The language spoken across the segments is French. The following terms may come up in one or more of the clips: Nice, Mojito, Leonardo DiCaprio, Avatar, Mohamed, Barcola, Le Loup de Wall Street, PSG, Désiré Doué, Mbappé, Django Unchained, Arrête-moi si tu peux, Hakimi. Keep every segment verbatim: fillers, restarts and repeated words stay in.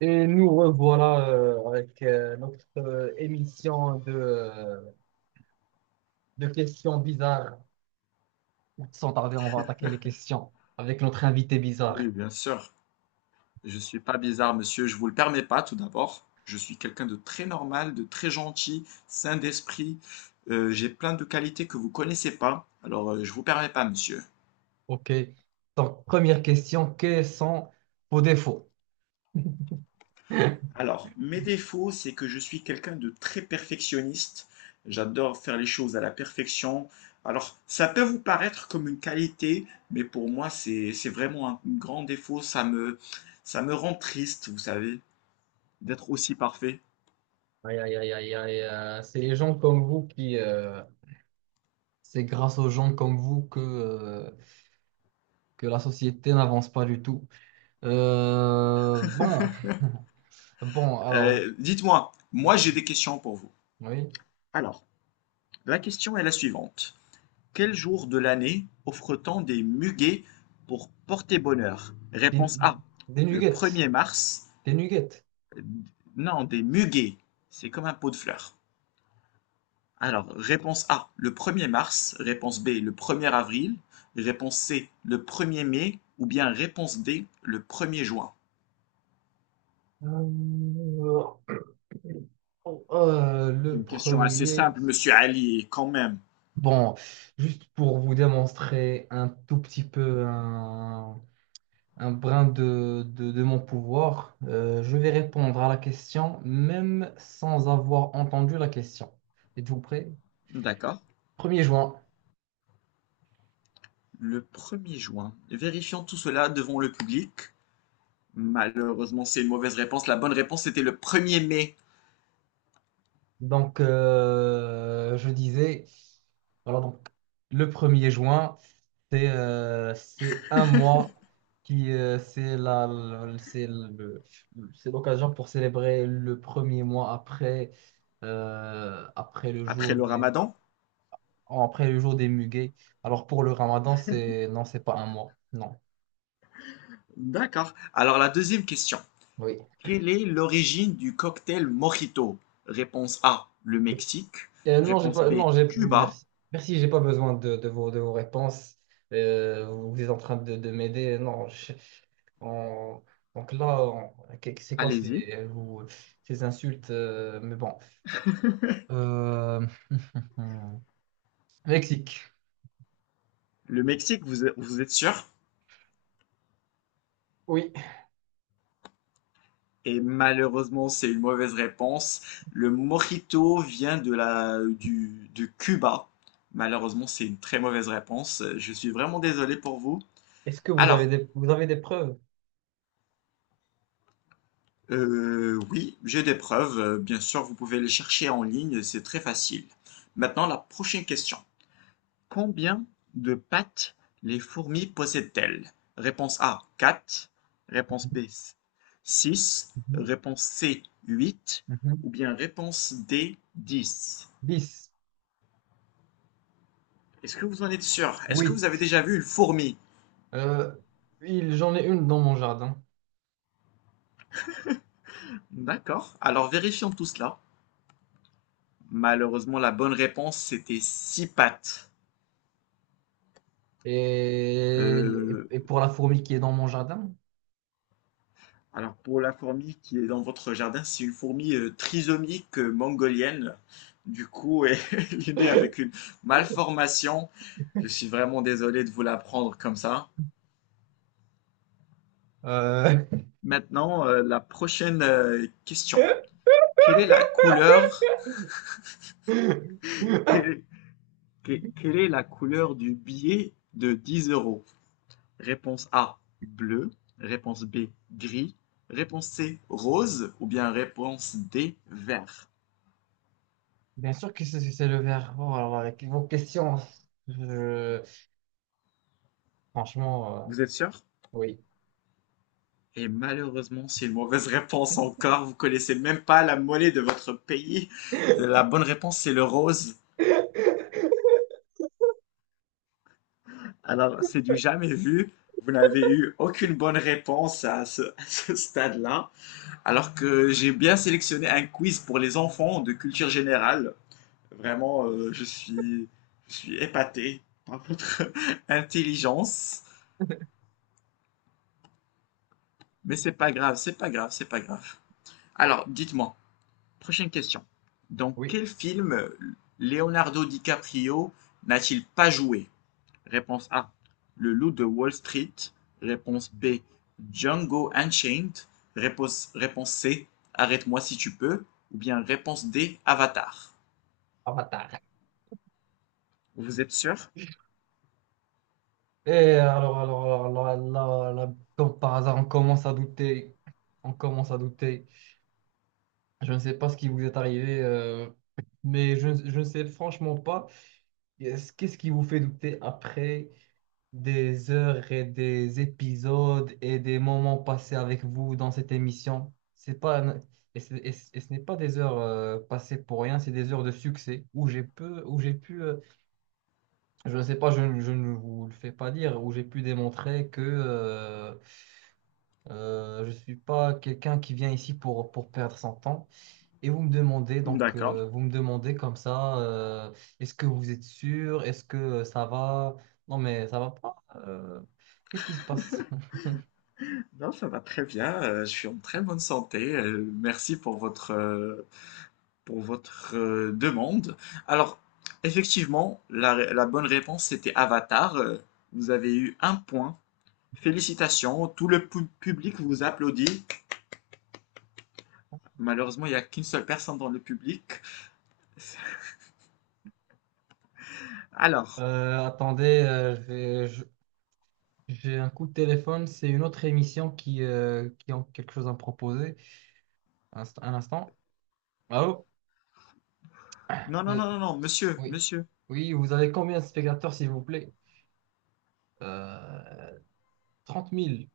Et nous revoilà euh, avec euh, notre euh, émission de, euh, de questions bizarres. Sans tarder, on va attaquer les questions avec notre invité bizarre. Oui, bien sûr. Je suis pas bizarre, monsieur. Je vous le permets pas, tout d'abord. Je suis quelqu'un de très normal, de très gentil, sain d'esprit. Euh, j'ai plein de qualités que vous connaissez pas. Alors, euh, je vous permets pas, monsieur. OK. Donc, première question, quels sont vos défauts? Alors, mes défauts, c'est que je suis quelqu'un de très perfectionniste. J'adore faire les choses à la perfection. Alors, ça peut vous paraître comme une qualité, mais pour moi, c'est c'est vraiment un grand défaut. Ça me ça me rend triste, vous savez, d'être aussi parfait. Aïe, aïe, aïe, aïe, aïe, euh, c'est les gens comme vous qui... euh, c'est grâce aux gens comme vous que, euh, que la société n'avance pas du tout. Euh, bon, bon, alors... Euh, dites-moi, moi j'ai Oui, des questions pour vous. oui. Alors, la question est la suivante. Quel jour de l'année offre-t-on des muguets pour porter bonheur? Des, Réponse A, des le nuggets. premier mars. Des nuggets. Euh, Non, des muguets. C'est comme un pot de fleurs. Alors, réponse A, le premier mars. Réponse B, le premier avril. Réponse C, le premier mai. Ou bien réponse D, le premier juin. Euh, oh, euh, C'est le une question assez premier, simple, monsieur Ali, quand même. bon, juste pour vous démontrer un tout petit peu un, un brin de, de, de mon pouvoir, euh, je vais répondre à la question même sans avoir entendu la question. Êtes-vous prêt? D'accord. Premier juin. Le premier juin. Vérifions tout cela devant le public. Malheureusement, c'est une mauvaise réponse. La bonne réponse c'était le premier mai, Donc, euh, je disais, voilà, donc, le premier juin. C'est euh, c'est un mois qui euh, c'est la le- c'est le- c'est l'occasion pour célébrer le premier mois après euh, après le après jour le des ramadan. après le jour des muguets. Alors pour le Ramadan, c'est non, c'est pas un mois. Non. D'accord. Alors la deuxième question. Oui. Quelle est l'origine du cocktail Mojito? Réponse A, le Mexique. Euh, non, j'ai Réponse pas, B, non, j'ai, Cuba. merci. Merci, j'ai pas besoin de, de vos, de vos réponses. Euh, vous êtes en train de, de m'aider. Non, je- on- donc là, on- qu'est- c'est quoi Allez-y. ces, vous- ces insultes? euh, mais bon. Euh, Mexique. Le Mexique, vous, vous êtes sûr? Oui. Et malheureusement, c'est une mauvaise réponse. Le mojito vient de la, du, de Cuba. Malheureusement, c'est une très mauvaise réponse. Je suis vraiment désolé pour vous. Est-ce que vous avez Alors, des, vous avez des preuves? euh, oui, j'ai des preuves. Euh, Bien sûr, vous pouvez les chercher en ligne, c'est très facile. Maintenant, la prochaine question. Combien de pattes les fourmis possèdent-elles? Réponse A, quatre. Réponse B, six. Mhm, Réponse C, huit. mhm. Ou bien réponse D, dix. dix, Est-ce que vous en êtes sûr? Est-ce que huit. vous avez déjà vu une fourmi? Euh, il- j'en ai une dans mon jardin. D'accord. Alors vérifions tout cela. Malheureusement, la bonne réponse, c'était six pattes. Et, Euh, et pour la fourmi qui est dans mon jardin, alors pour la fourmi qui est dans votre jardin, c'est une fourmi euh, trisomique euh, mongolienne. Du coup, elle est née avec une malformation. Je suis vraiment désolé de vous l'apprendre comme ça. euh, Maintenant, euh, la prochaine euh, question. Quelle est la couleur, quelle, quelle est la couleur du billet de dix euros? Réponse A, bleu. Réponse B, gris. Réponse C, rose. Ou bien réponse D, vert. Bien sûr que c'est c'est le verre. Oh, alors avec vos questions, je- franchement, euh, Vous êtes sûr? oui. Et malheureusement, c'est une mauvaise réponse encore. Vous connaissez même pas la monnaie de votre pays. La bonne réponse, c'est le rose. Alors, c'est du jamais vu. Vous n'avez eu aucune bonne réponse à ce, à ce stade-là. Alors que j'ai bien sélectionné un quiz pour les enfants de culture générale. Vraiment, euh, je suis, je suis épaté. Intelligence. Mais c'est pas grave, c'est pas grave, c'est pas grave. Alors, dites-moi, prochaine question. Dans Oui, quel film Leonardo DiCaprio n'a-t-il pas joué? Réponse A. Le Loup de Wall Street. Réponse B. Django Unchained. Réponse, réponse C. Arrête-moi si tu peux. Ou bien réponse D. Avatar. Avatar. Vous êtes sûr? Et alors, alors, alors, alors, là, là, comme par hasard, on commence à douter. On commence à douter. Je ne sais pas ce qui vous est arrivé, euh, mais je, ne- je ne sais franchement pas. Qu'est-ce qu'est-ce qui vous fait douter après des heures et des épisodes et des moments passés avec vous dans cette émission? C'est pas, un- et, c'est- et ce et ce n'est pas des heures euh, passées pour rien, c'est des heures de succès où j'ai pu, où j'ai pu euh, je ne sais pas, je, ne je ne vous le fais pas dire, où j'ai pu démontrer que euh, euh, je ne suis pas quelqu'un qui vient ici pour, pour perdre son temps. Et vous me demandez, donc, D'accord. euh, vous me demandez comme ça, euh, est-ce que vous êtes sûr? Est-ce que euh, ça va? Non, mais ça va pas. euh, qu'est-ce qui se passe? Non, ça va très bien. Euh, je suis en très bonne santé. Euh, merci pour votre, euh, pour votre euh, demande. Alors, effectivement, la, la bonne réponse c'était Avatar. Euh, Vous avez eu un point. Félicitations, tout le pu- public vous applaudit. Malheureusement, il n'y a qu'une seule personne dans le public. Alors, Euh, attendez, euh, je vais- je- j'ai un coup de téléphone. C'est une autre émission qui, euh, qui a quelque chose à me proposer. Un, inst- un instant. Allô? non, non, Euh, non, non, non, monsieur, oui. monsieur. Oui, vous avez combien de spectateurs, s'il vous plaît? Euh, trente mille.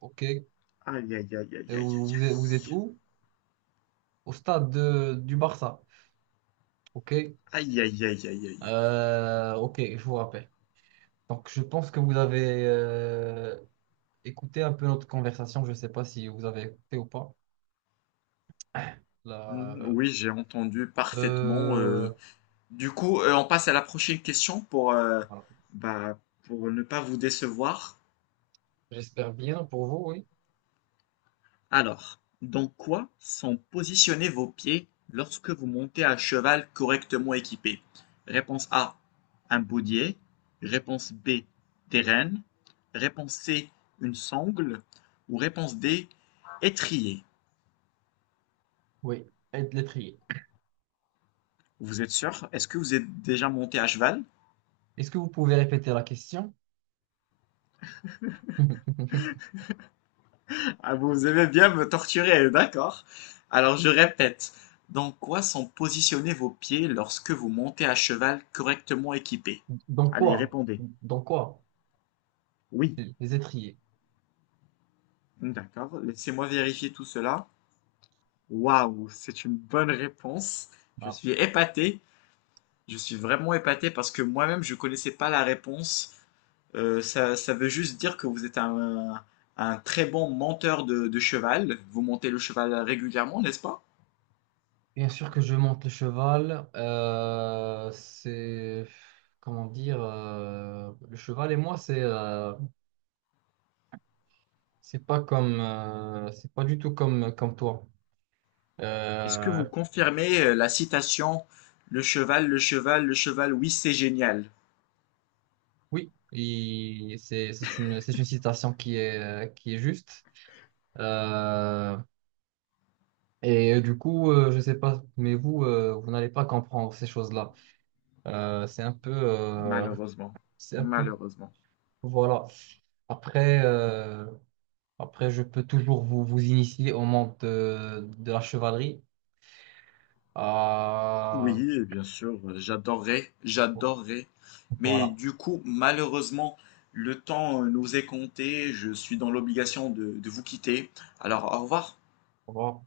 OK. Et Aïe, aïe, aïe, aïe, aïe, aïe, vous, vous aïe, êtes vous êtes où? Au stade de- du Barça. OK. aïe, aïe, aïe, aïe, aïe, aïe, aïe. Euh, ok, je vous rappelle. Donc, je pense que vous avez euh, écouté un peu notre conversation. Je ne sais pas si vous avez écouté ou pas. La- Mm, euh, oui, j'ai entendu parfaitement. euh, euh. Du coup, euh, on passe à la prochaine question pour, euh, voilà. bah, pour ne pas vous décevoir. J'espère bien pour vous, oui. Alors, dans quoi sont positionnés vos pieds lorsque vous montez à cheval correctement équipé? Réponse A, un baudier. Réponse B, des rênes. Réponse C, une sangle. Ou réponse D, étrier. Oui, et de l'étrier. Vous êtes sûr? Est-ce que vous êtes déjà monté à cheval? Est-ce que vous pouvez répéter la question? Ah, vous aimez bien me torturer, d'accord. Alors, je répète, dans quoi sont positionnés vos pieds lorsque vous montez à cheval correctement équipé? Dans Allez, quoi? répondez. Dans quoi? Oui. Les étriers. D'accord, laissez-moi vérifier tout cela. Waouh, c'est une bonne réponse. Je Voilà. suis épaté. Je suis vraiment épaté parce que moi-même, je connaissais pas la réponse. Euh, ça, ça veut juste dire que vous êtes un, un très bon monteur de, de cheval. Vous montez le cheval régulièrement, n'est-ce pas? Bien sûr que je monte le cheval. euh, c'est... Comment dire? euh, le cheval et moi, c'est... euh, c'est pas comme, euh, c'est pas du tout comme, comme toi. Est-ce que Euh, vous confirmez euh, la citation? Le cheval, le cheval, le cheval, oui, c'est génial. oui, il- c'est, c'est une, c'est une citation qui est, qui est juste. Euh, et du coup, euh, je sais pas, mais vous, euh, vous n'allez pas comprendre ces choses-là. Euh, c'est un peu, euh, Malheureusement. c'est un peu, Malheureusement. voilà. Après, euh, après, je peux toujours vous, vous initier au monde de, de la chevalerie. Ah, Oui, bien sûr, euh, j'adorerais, bon, j'adorerais. Mais voilà. du coup, malheureusement, le temps euh, nous est compté. Je suis dans l'obligation de, de vous quitter. Alors, au revoir. Au revoir.